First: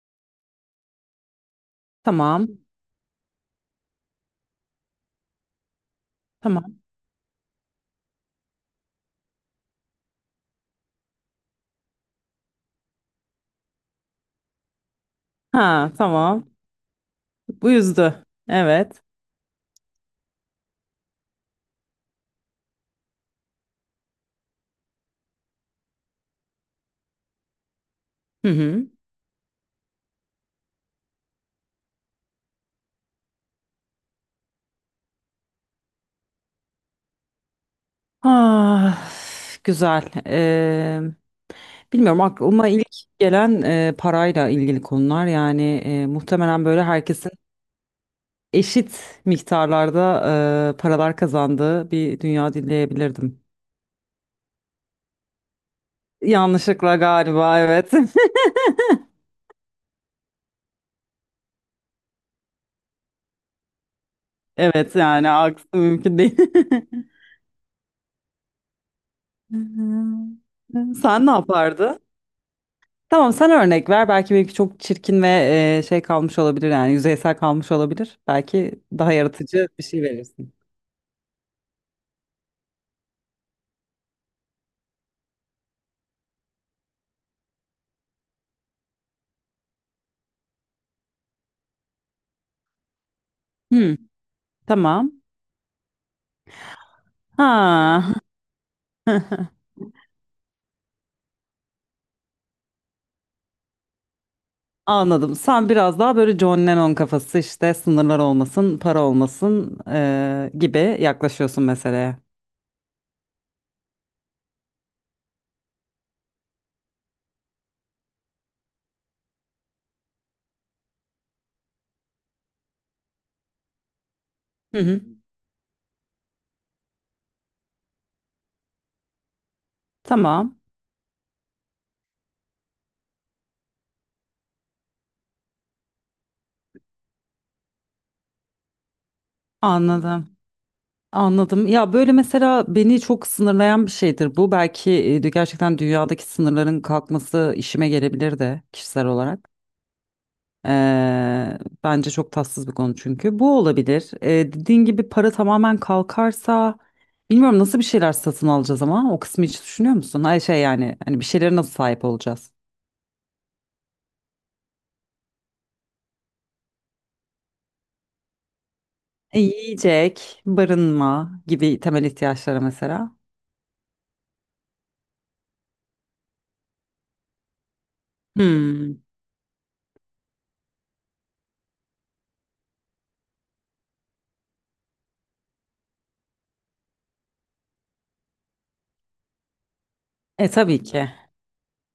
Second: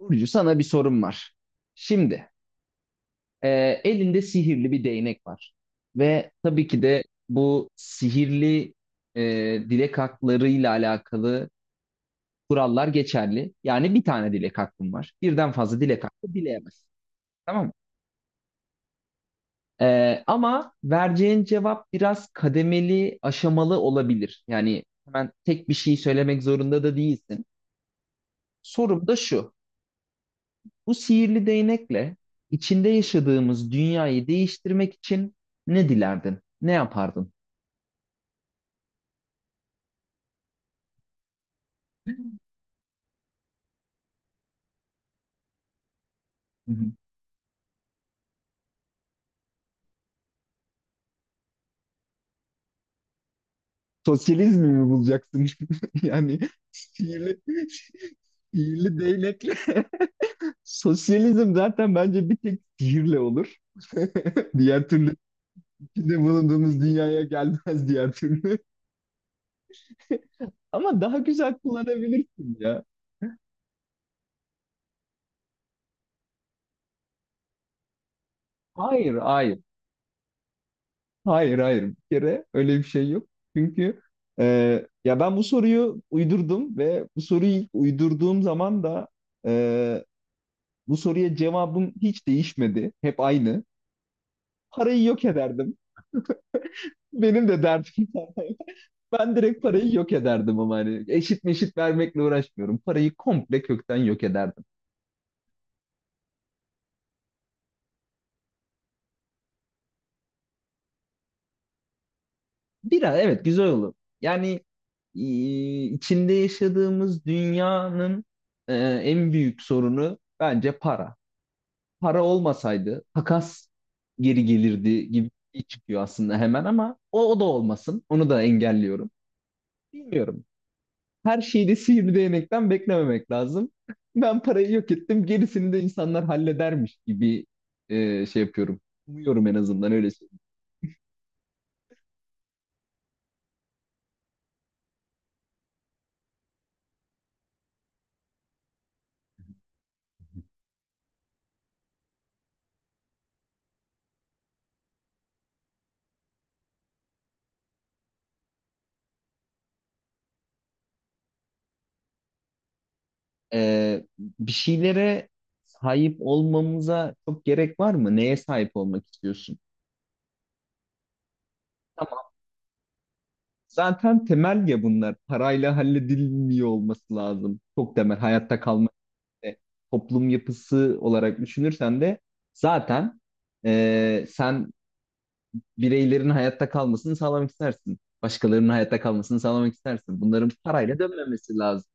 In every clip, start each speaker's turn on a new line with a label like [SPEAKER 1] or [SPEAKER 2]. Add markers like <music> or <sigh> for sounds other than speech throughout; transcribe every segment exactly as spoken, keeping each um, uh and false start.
[SPEAKER 1] Burcu sana bir sorum var. Şimdi
[SPEAKER 2] Tamam.
[SPEAKER 1] e, elinde sihirli bir değnek var. Ve tabii
[SPEAKER 2] Tamam.
[SPEAKER 1] ki de bu sihirli e, dilek haklarıyla alakalı kurallar geçerli. Yani bir tane dilek hakkın var. Birden fazla
[SPEAKER 2] Ha,
[SPEAKER 1] dilek hakkı
[SPEAKER 2] tamam.
[SPEAKER 1] dileyemezsin. Tamam
[SPEAKER 2] Bu
[SPEAKER 1] mı?
[SPEAKER 2] yüzdü. Evet.
[SPEAKER 1] E, ama vereceğin cevap biraz kademeli, aşamalı olabilir. Yani hemen tek bir şey söylemek zorunda da değilsin.
[SPEAKER 2] Hı hı.
[SPEAKER 1] Sorum da şu. Bu sihirli değnekle içinde yaşadığımız dünyayı değiştirmek için ne dilerdin? Ne yapardın?
[SPEAKER 2] Ah, güzel. Ee,
[SPEAKER 1] <laughs> Hı
[SPEAKER 2] bilmiyorum, aklıma ilk gelen e, parayla ilgili konular, yani e, muhtemelen
[SPEAKER 1] hı.
[SPEAKER 2] böyle herkesin eşit miktarlarda e, paralar kazandığı bir dünya dileyebilirdim.
[SPEAKER 1] Sosyalizmi mi bulacaksın? <laughs> Yani
[SPEAKER 2] Yanlışlıkla
[SPEAKER 1] sihirli,
[SPEAKER 2] galiba, evet. <laughs>
[SPEAKER 1] sihirli değnekle. <laughs> Sosyalizm zaten bence bir tek sihirle olur. <laughs> Diğer
[SPEAKER 2] Evet,
[SPEAKER 1] türlü
[SPEAKER 2] yani aksi mümkün
[SPEAKER 1] içinde
[SPEAKER 2] değil.
[SPEAKER 1] bulunduğumuz dünyaya gelmez diğer türlü. <laughs>
[SPEAKER 2] <laughs>
[SPEAKER 1] Ama daha
[SPEAKER 2] Sen ne
[SPEAKER 1] güzel
[SPEAKER 2] yapardın?
[SPEAKER 1] kullanabilirsin ya.
[SPEAKER 2] Tamam, sen örnek ver. Belki benimki çok çirkin ve e, şey kalmış olabilir, yani yüzeysel kalmış olabilir. Belki daha
[SPEAKER 1] Hayır, hayır.
[SPEAKER 2] yaratıcı bir şey verirsin.
[SPEAKER 1] Hayır, hayır, bir kere öyle bir şey yok. Çünkü e, ya ben bu soruyu uydurdum ve bu soruyu ilk uydurduğum zaman da e, bu soruya cevabım hiç değişmedi. Hep aynı.
[SPEAKER 2] Hmm,
[SPEAKER 1] Parayı
[SPEAKER 2] tamam.
[SPEAKER 1] yok ederdim. Benim de derdim.
[SPEAKER 2] Ha.
[SPEAKER 1] <laughs> Ben
[SPEAKER 2] <laughs>
[SPEAKER 1] direkt parayı yok ederdim ama hani eşit meşit vermekle uğraşmıyorum. Parayı komple kökten yok ederdim.
[SPEAKER 2] Anladım. Sen biraz daha böyle John Lennon kafası, işte sınırlar olmasın, para olmasın e, gibi yaklaşıyorsun meseleye.
[SPEAKER 1] Biraz evet güzel olur. Yani e, içinde yaşadığımız dünyanın e, en büyük sorunu bence para. Para olmasaydı takas geri
[SPEAKER 2] Hı hı.
[SPEAKER 1] gelirdi gibi bir şey çıkıyor aslında hemen ama o, o da olmasın. Onu da engelliyorum. Bilmiyorum.
[SPEAKER 2] Tamam.
[SPEAKER 1] Her şeyi de sihirli değnekten beklememek lazım. Ben parayı yok ettim. Gerisini de insanlar halledermiş gibi e, şey yapıyorum. Umuyorum en azından öyle
[SPEAKER 2] Anladım.
[SPEAKER 1] söyleyeyim.
[SPEAKER 2] Anladım. Ya böyle mesela beni çok sınırlayan bir şeydir bu. Belki e, gerçekten dünyadaki sınırların kalkması işime gelebilir de kişisel olarak. Eee, Bence çok tatsız bir konu çünkü. Bu olabilir. Eee dediğin gibi para tamamen kalkarsa bilmiyorum nasıl bir şeyler satın alacağız, ama o kısmı hiç düşünüyor musun? Hayır şey, yani hani bir şeylere nasıl sahip olacağız?
[SPEAKER 1] E, Bir şeylere sahip olmamıza çok gerek var mı? Neye sahip olmak
[SPEAKER 2] E,
[SPEAKER 1] istiyorsun?
[SPEAKER 2] yiyecek, barınma gibi temel
[SPEAKER 1] Tamam.
[SPEAKER 2] ihtiyaçlara mesela.
[SPEAKER 1] Zaten temel ya bunlar. Parayla halledilmiyor olması lazım. Çok temel hayatta kalma,
[SPEAKER 2] Hmm.
[SPEAKER 1] e, toplum yapısı olarak düşünürsen de zaten e, sen bireylerin hayatta kalmasını sağlamak istersin. Başkalarının hayatta kalmasını sağlamak istersin.
[SPEAKER 2] E
[SPEAKER 1] Bunların
[SPEAKER 2] tabii
[SPEAKER 1] parayla
[SPEAKER 2] ki.
[SPEAKER 1] dönmemesi lazım.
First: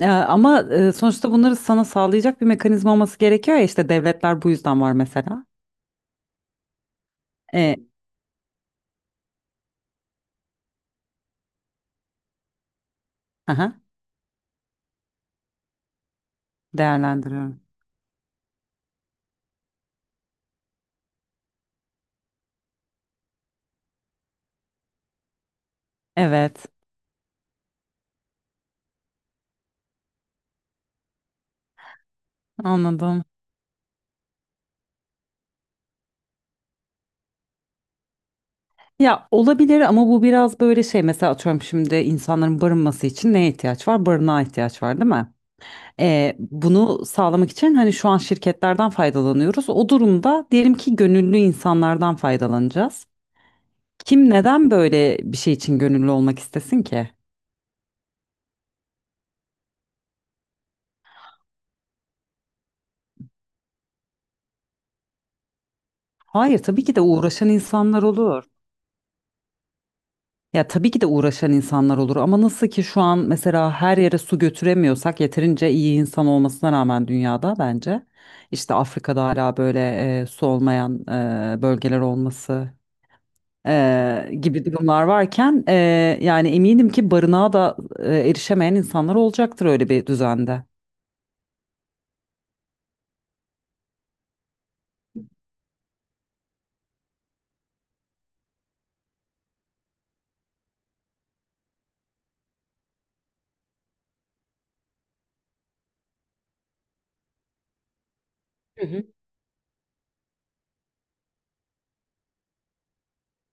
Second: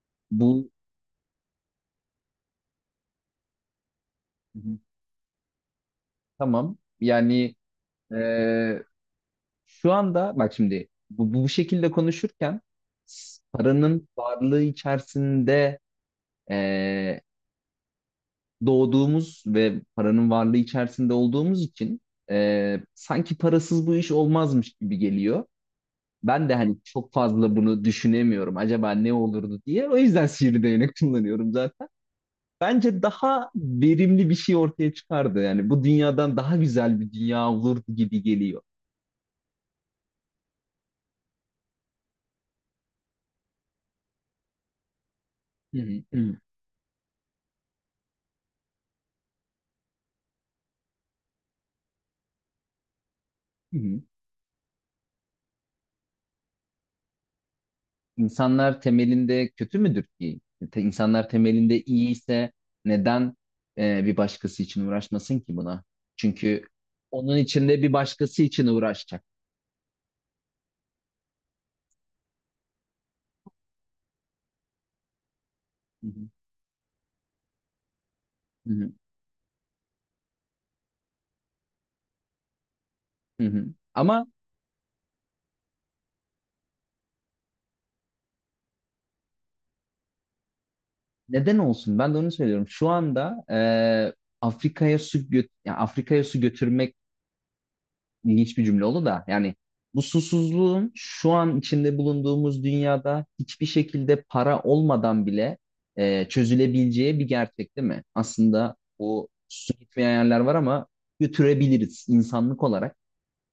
[SPEAKER 2] E, ama
[SPEAKER 1] Bu
[SPEAKER 2] e, sonuçta bunları sana sağlayacak bir mekanizma olması gerekiyor ya, işte devletler bu
[SPEAKER 1] Hı hı.
[SPEAKER 2] yüzden var mesela.
[SPEAKER 1] Tamam. Yani
[SPEAKER 2] E,
[SPEAKER 1] e, şu anda bak şimdi bu, bu şekilde konuşurken s-
[SPEAKER 2] aha,
[SPEAKER 1] paranın varlığı içerisinde e,
[SPEAKER 2] değerlendiriyorum.
[SPEAKER 1] doğduğumuz ve paranın varlığı içerisinde olduğumuz için e, sanki parasız bu iş olmazmış gibi geliyor. Ben de
[SPEAKER 2] Evet,
[SPEAKER 1] hani çok fazla bunu düşünemiyorum. Acaba ne olurdu diye. O yüzden sihirli değnek kullanıyorum zaten. Bence
[SPEAKER 2] anladım.
[SPEAKER 1] daha verimli bir şey ortaya çıkardı. Yani bu dünyadan daha güzel bir dünya olurdu gibi geliyor.
[SPEAKER 2] Ya olabilir, ama bu biraz böyle şey, mesela atıyorum şimdi insanların barınması için neye ihtiyaç var? Barınağa ihtiyaç var değil mi?
[SPEAKER 1] Hı hı,
[SPEAKER 2] Ee,
[SPEAKER 1] hı
[SPEAKER 2] bunu sağlamak için hani şu an şirketlerden faydalanıyoruz. O durumda diyelim ki gönüllü insanlardan faydalanacağız.
[SPEAKER 1] hı, hı.
[SPEAKER 2] Kim neden böyle bir şey için gönüllü olmak istesin ki?
[SPEAKER 1] İnsanlar temelinde kötü müdür ki? Te- İnsanlar temelinde iyi ise neden e, bir başkası için uğraşmasın ki buna?
[SPEAKER 2] Hayır
[SPEAKER 1] Çünkü
[SPEAKER 2] tabii ki de
[SPEAKER 1] onun
[SPEAKER 2] uğraşan
[SPEAKER 1] içinde bir
[SPEAKER 2] insanlar
[SPEAKER 1] başkası
[SPEAKER 2] olur.
[SPEAKER 1] için uğraşacak.
[SPEAKER 2] Ya tabii ki de uğraşan insanlar olur, ama nasıl ki şu an mesela her yere su götüremiyorsak yeterince iyi
[SPEAKER 1] Hı
[SPEAKER 2] insan
[SPEAKER 1] hı,
[SPEAKER 2] olmasına rağmen dünyada, bence
[SPEAKER 1] hı
[SPEAKER 2] işte
[SPEAKER 1] hı,
[SPEAKER 2] Afrika'da hala böyle e, su olmayan e, bölgeler olması
[SPEAKER 1] hı hı. Ama
[SPEAKER 2] eee, gibi durumlar varken eee, yani eminim ki barınağa da eee, erişemeyen insanlar olacaktır öyle bir düzende.
[SPEAKER 1] neden olsun? Ben de onu söylüyorum. Şu anda e, Afrika'ya su göt yani Afrika'ya su götürmek ilginç bir cümle oldu da yani bu susuzluğun şu an içinde bulunduğumuz dünyada hiçbir şekilde para olmadan bile e, çözülebileceği bir gerçek değil mi? Aslında
[SPEAKER 2] Hı hı.
[SPEAKER 1] o su gitmeyen yerler var ama götürebiliriz insanlık olarak.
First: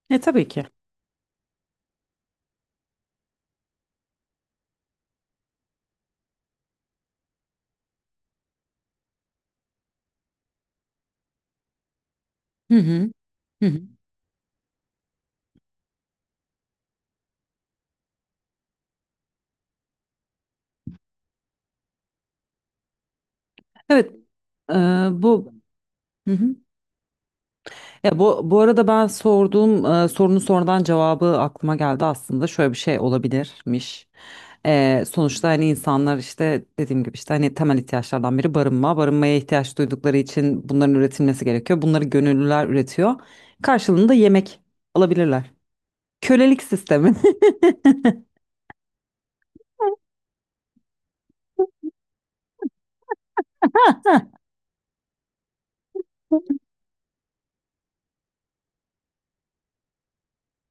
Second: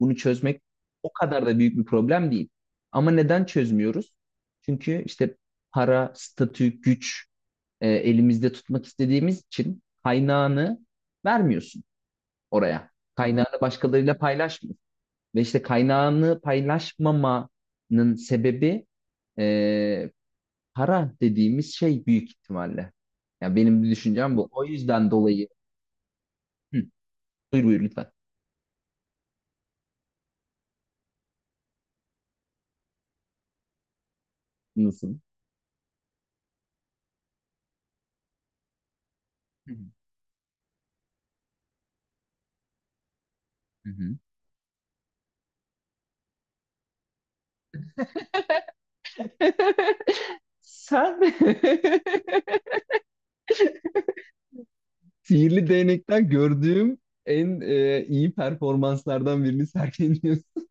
[SPEAKER 1] Bunu
[SPEAKER 2] E tabii
[SPEAKER 1] çözmek
[SPEAKER 2] ki.
[SPEAKER 1] o kadar da büyük bir problem değil. Ama neden çözmüyoruz? Çünkü işte para, statü, güç e, elimizde tutmak istediğimiz için kaynağını vermiyorsun
[SPEAKER 2] Hı
[SPEAKER 1] oraya.
[SPEAKER 2] hı.
[SPEAKER 1] Kaynağını
[SPEAKER 2] Hı hı.
[SPEAKER 1] başkalarıyla paylaşmıyorsun. Ve işte kaynağını paylaşmamanın sebebi e, para dediğimiz şey büyük ihtimalle. Yani benim bir
[SPEAKER 2] Evet,
[SPEAKER 1] düşüncem bu. O
[SPEAKER 2] eee,
[SPEAKER 1] yüzden dolayı.
[SPEAKER 2] bu, hı hı.
[SPEAKER 1] Hı, buyur buyur lütfen.
[SPEAKER 2] Ya bu, bu arada ben sorduğum e, sorunun sonradan cevabı aklıma geldi aslında, şöyle bir şey olabilirmiş. E,
[SPEAKER 1] Nasıl?
[SPEAKER 2] sonuçta hani insanlar, işte dediğim gibi, işte hani temel ihtiyaçlardan biri barınma. Barınmaya
[SPEAKER 1] Hı
[SPEAKER 2] ihtiyaç
[SPEAKER 1] hı.
[SPEAKER 2] duydukları için bunların üretilmesi gerekiyor. Bunları gönüllüler üretiyor.
[SPEAKER 1] Hı
[SPEAKER 2] Karşılığında
[SPEAKER 1] hı.
[SPEAKER 2] yemek alabilirler. Kölelik sistemi.
[SPEAKER 1] <laughs> Sen <laughs>
[SPEAKER 2] <laughs>
[SPEAKER 1] sihirli değnekten gördüğüm en e, iyi performanslardan birini sergiliyorsun. <laughs>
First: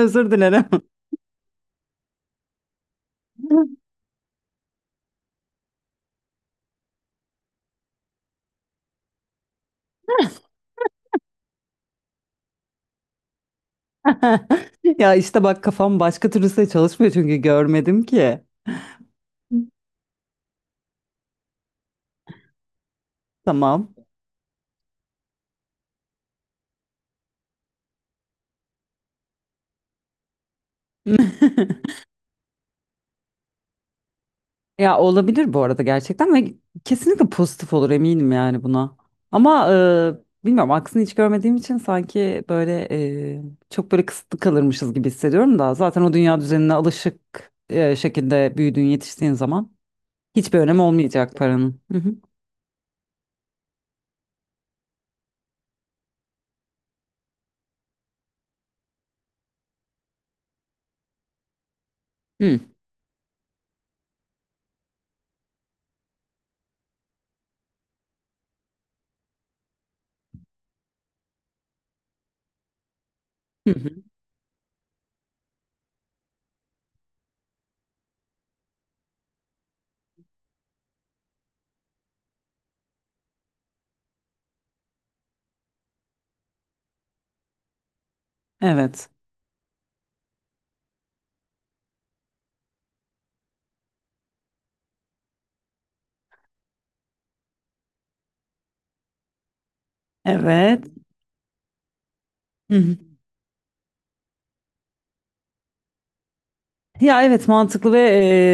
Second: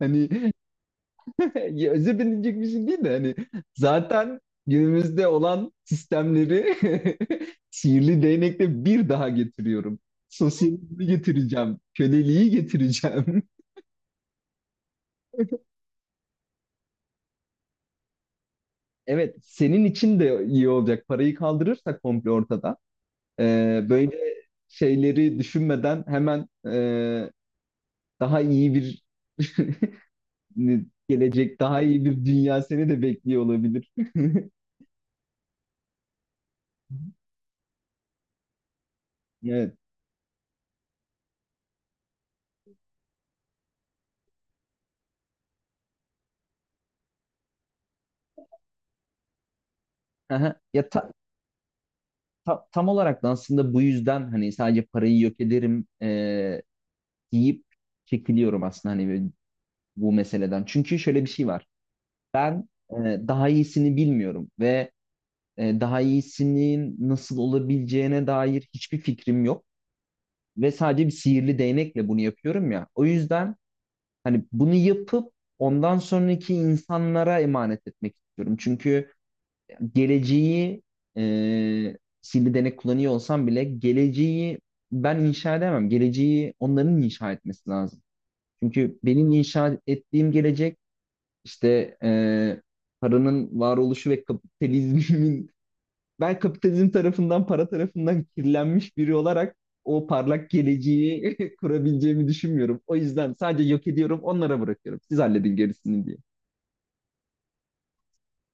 [SPEAKER 1] Hani
[SPEAKER 2] dilerim.
[SPEAKER 1] ya, özür dilenecek bir şey değil de hani
[SPEAKER 2] <laughs>
[SPEAKER 1] zaten günümüzde olan sistemleri <laughs> sihirli değnekle bir daha getiriyorum. Sosyalizmi getireceğim, köleliği getireceğim. <laughs>
[SPEAKER 2] Ya işte bak, kafam başka türlüse çalışmıyor çünkü görmedim ki.
[SPEAKER 1] Evet, senin için de iyi olacak. Parayı kaldırırsak komple ortada. Ee,
[SPEAKER 2] Tamam.
[SPEAKER 1] böyle şeyleri düşünmeden hemen e, daha iyi bir <laughs> gelecek, daha
[SPEAKER 2] <laughs>
[SPEAKER 1] iyi bir dünya seni de bekliyor olabilir. <laughs>
[SPEAKER 2] Ya olabilir bu arada gerçekten, ve kesinlikle pozitif olur eminim, yani buna. Ama
[SPEAKER 1] Evet.
[SPEAKER 2] e, bilmiyorum, aksini hiç görmediğim için sanki böyle e, çok böyle kısıtlı kalırmışız gibi hissediyorum, da zaten o dünya düzenine alışık e, şekilde büyüdüğün yetiştiğin zaman hiçbir
[SPEAKER 1] Aha.
[SPEAKER 2] önemi
[SPEAKER 1] Ya ta-
[SPEAKER 2] olmayacak paranın. Hı hı.
[SPEAKER 1] ta- tam olarak da aslında bu yüzden hani sadece parayı yok ederim, e, deyip çekiliyorum aslında hani böyle bu meseleden. Çünkü şöyle bir şey var.
[SPEAKER 2] Hı.
[SPEAKER 1] Ben e, daha iyisini bilmiyorum ve e, daha iyisinin nasıl olabileceğine dair hiçbir fikrim yok ve sadece bir sihirli değnekle bunu yapıyorum ya. O yüzden
[SPEAKER 2] Hı hı.
[SPEAKER 1] hani bunu yapıp ondan sonraki insanlara emanet etmek istiyorum. Çünkü geleceği, e, sihirli değnek kullanıyor olsam bile geleceği ben inşa edemem. Geleceği onların inşa etmesi lazım. Çünkü
[SPEAKER 2] Evet.
[SPEAKER 1] benim inşa ettiğim gelecek işte e, paranın varoluşu ve kapitalizmin <laughs> ben kapitalizm tarafından, para tarafından kirlenmiş biri olarak o parlak
[SPEAKER 2] Evet.
[SPEAKER 1] geleceği <laughs> kurabileceğimi düşünmüyorum. O
[SPEAKER 2] <laughs>
[SPEAKER 1] yüzden sadece yok ediyorum, onlara bırakıyorum. Siz halledin gerisini diye.
[SPEAKER 2] Ya evet, mantıklı ve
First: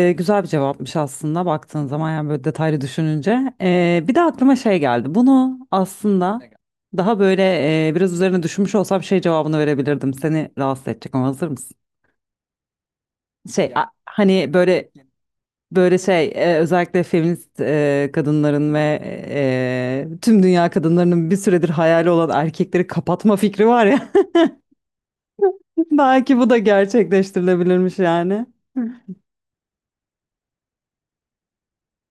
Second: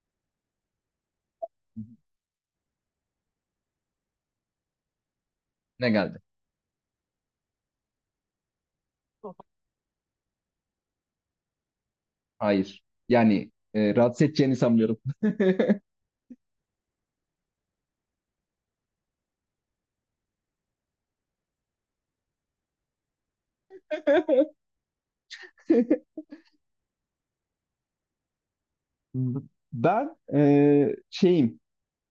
[SPEAKER 2] e, güzel bir cevapmış aslında baktığın zaman, yani böyle detaylı düşününce. E, bir de aklıma şey geldi. Bunu
[SPEAKER 1] Ne geldi?
[SPEAKER 2] aslında daha böyle e, biraz üzerine düşünmüş olsam şey cevabını verebilirdim. Seni rahatsız edecek ama hazır mısın?
[SPEAKER 1] Hayır. Yani
[SPEAKER 2] Şey a-
[SPEAKER 1] e, rahatsız
[SPEAKER 2] Hani
[SPEAKER 1] edeceğini
[SPEAKER 2] böyle
[SPEAKER 1] sanmıyorum.
[SPEAKER 2] böyle şey e, özellikle feminist e, kadınların ve e, tüm dünya kadınlarının bir süredir hayali olan erkekleri kapatma fikri var ya.
[SPEAKER 1] <laughs>
[SPEAKER 2] <laughs> Belki bu da gerçekleştirilebilirmiş yani.
[SPEAKER 1] Ben eee, şeyim,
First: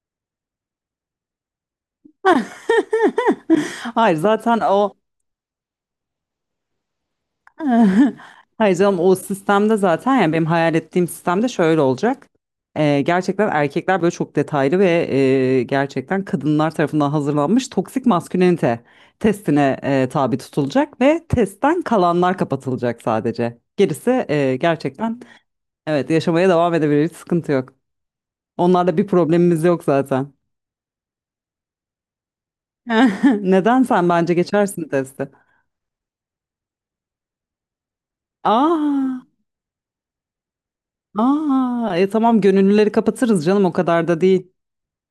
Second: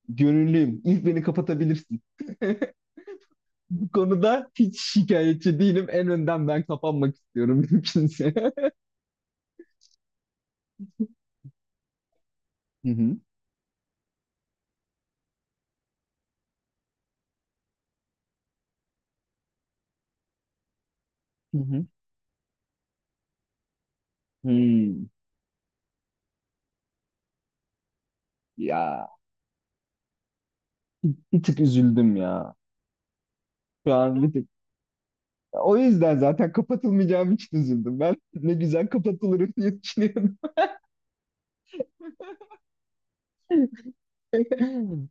[SPEAKER 1] gönüllüyüm. İlk beni kapatabilirsin. <laughs>
[SPEAKER 2] <laughs>
[SPEAKER 1] Bu
[SPEAKER 2] <laughs> Hayır
[SPEAKER 1] konuda
[SPEAKER 2] zaten
[SPEAKER 1] hiç
[SPEAKER 2] o
[SPEAKER 1] şikayetçi değilim. En önden ben kapanmak istiyorum <laughs> mümkünse.
[SPEAKER 2] <laughs> hayır canım, o sistemde zaten, yani benim hayal ettiğim sistemde şöyle olacak.
[SPEAKER 1] Hı
[SPEAKER 2] Ee,
[SPEAKER 1] hı.
[SPEAKER 2] gerçekten erkekler böyle çok detaylı ve e, gerçekten kadınlar tarafından hazırlanmış toksik maskülenite testine e, tabi tutulacak ve
[SPEAKER 1] Hı
[SPEAKER 2] testten
[SPEAKER 1] hı.
[SPEAKER 2] kalanlar kapatılacak sadece. Gerisi e,
[SPEAKER 1] Hmm.
[SPEAKER 2] gerçekten evet yaşamaya devam edebilir, hiç sıkıntı yok. Onlarla bir
[SPEAKER 1] Ya
[SPEAKER 2] problemimiz yok zaten.
[SPEAKER 1] bir tık üzüldüm ya.
[SPEAKER 2] <laughs> Neden,
[SPEAKER 1] Şu
[SPEAKER 2] sen
[SPEAKER 1] an bir
[SPEAKER 2] bence
[SPEAKER 1] tık.
[SPEAKER 2] geçersin testi?
[SPEAKER 1] O yüzden zaten kapatılmayacağım için üzüldüm. Ben <laughs> ne güzel
[SPEAKER 2] Aa,
[SPEAKER 1] kapatılırım diye düşünüyorum.
[SPEAKER 2] aa, e, tamam gönüllüleri kapatırız canım, o
[SPEAKER 1] <laughs>
[SPEAKER 2] kadar da değil.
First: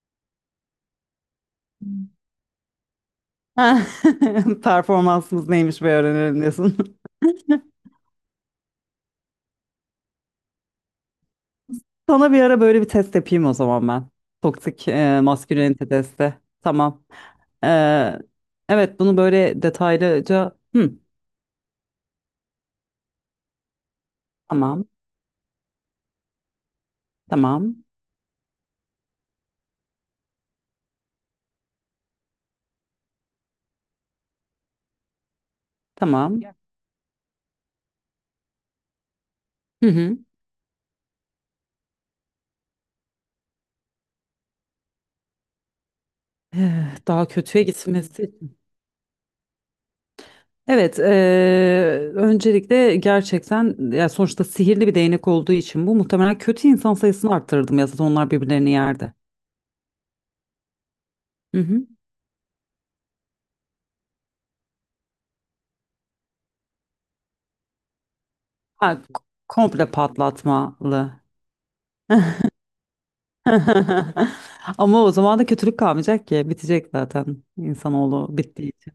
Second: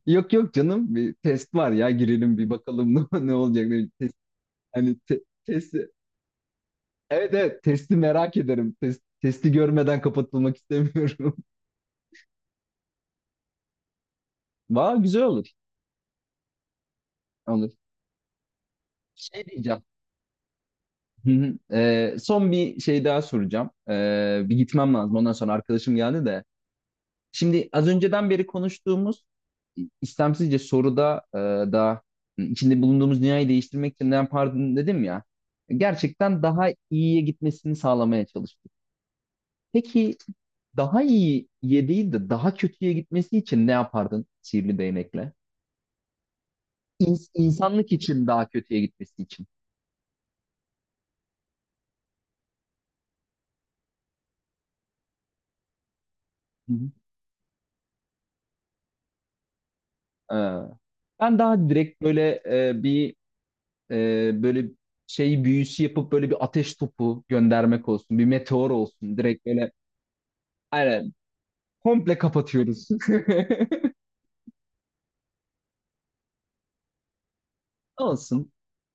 [SPEAKER 1] Yok yok canım, bir test var ya girelim bir bakalım <laughs> ne, ne olacak.
[SPEAKER 2] Ha,
[SPEAKER 1] Bir test,
[SPEAKER 2] <laughs>
[SPEAKER 1] hani te,
[SPEAKER 2] performansımız
[SPEAKER 1] test.
[SPEAKER 2] neymiş bir öğrenelim diyorsun. <laughs>
[SPEAKER 1] Evet evet, testi merak ederim. Test, testi görmeden kapatılmak istemiyorum.
[SPEAKER 2] Sana bir ara böyle bir test yapayım o zaman ben.
[SPEAKER 1] <laughs>
[SPEAKER 2] Toksik
[SPEAKER 1] Valla
[SPEAKER 2] e,
[SPEAKER 1] güzel olur.
[SPEAKER 2] maskülenite testi. Tamam.
[SPEAKER 1] Olur.
[SPEAKER 2] Ee, evet, bunu
[SPEAKER 1] Şey
[SPEAKER 2] böyle
[SPEAKER 1] diyeceğim.
[SPEAKER 2] detaylıca... Hı,
[SPEAKER 1] Hı hı. Ee, son bir şey daha soracağım. Ee, bir
[SPEAKER 2] tamam,
[SPEAKER 1] gitmem lazım. Ondan sonra arkadaşım geldi de. Şimdi
[SPEAKER 2] tamam,
[SPEAKER 1] az önceden beri konuştuğumuz istemsizce soruda e, da içinde bulunduğumuz dünyayı değiştirmek için ne yapardın dedim ya.
[SPEAKER 2] tamam.
[SPEAKER 1] Gerçekten daha iyiye gitmesini sağlamaya çalıştık.
[SPEAKER 2] Hı
[SPEAKER 1] Peki
[SPEAKER 2] hı.
[SPEAKER 1] daha iyiye değil de daha kötüye gitmesi için ne yapardın sihirli değnekle?
[SPEAKER 2] Eh, daha
[SPEAKER 1] İns-
[SPEAKER 2] kötüye
[SPEAKER 1] insanlık
[SPEAKER 2] gitmesi
[SPEAKER 1] için daha
[SPEAKER 2] için.
[SPEAKER 1] kötüye gitmesi için.
[SPEAKER 2] Evet, e, öncelikle gerçekten ya sonuçta sihirli bir değnek olduğu için bu, muhtemelen kötü
[SPEAKER 1] Hı hı.
[SPEAKER 2] insan sayısını arttırırdım ya, zaten onlar birbirlerini yerdi.
[SPEAKER 1] Ee, Ben
[SPEAKER 2] Hı
[SPEAKER 1] daha
[SPEAKER 2] hı.
[SPEAKER 1] direkt böyle e, bir e, böyle şeyi büyüsü yapıp böyle bir ateş topu göndermek olsun, bir meteor
[SPEAKER 2] Ha,
[SPEAKER 1] olsun.
[SPEAKER 2] k-
[SPEAKER 1] Direkt böyle
[SPEAKER 2] komple
[SPEAKER 1] aynen
[SPEAKER 2] patlatmalı.
[SPEAKER 1] komple kapatıyoruz.
[SPEAKER 2] <laughs> Ama o zaman da kötülük kalmayacak ki. Bitecek zaten
[SPEAKER 1] <laughs>
[SPEAKER 2] insanoğlu
[SPEAKER 1] Olsun,
[SPEAKER 2] bittiği için.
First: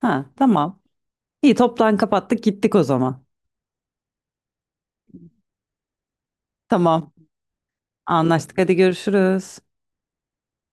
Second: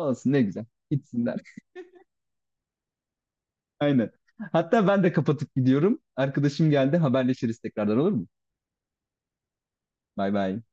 [SPEAKER 2] Ha,
[SPEAKER 1] ne güzel.
[SPEAKER 2] tamam.
[SPEAKER 1] Gitsinler.
[SPEAKER 2] İyi, toptan kapattık gittik o zaman.
[SPEAKER 1] Aynen. Hatta ben de kapatıp gidiyorum. Arkadaşım geldi.
[SPEAKER 2] Tamam.
[SPEAKER 1] Haberleşiriz tekrardan, olur mu?
[SPEAKER 2] Anlaştık. Hadi görüşürüz.
[SPEAKER 1] Bay bay.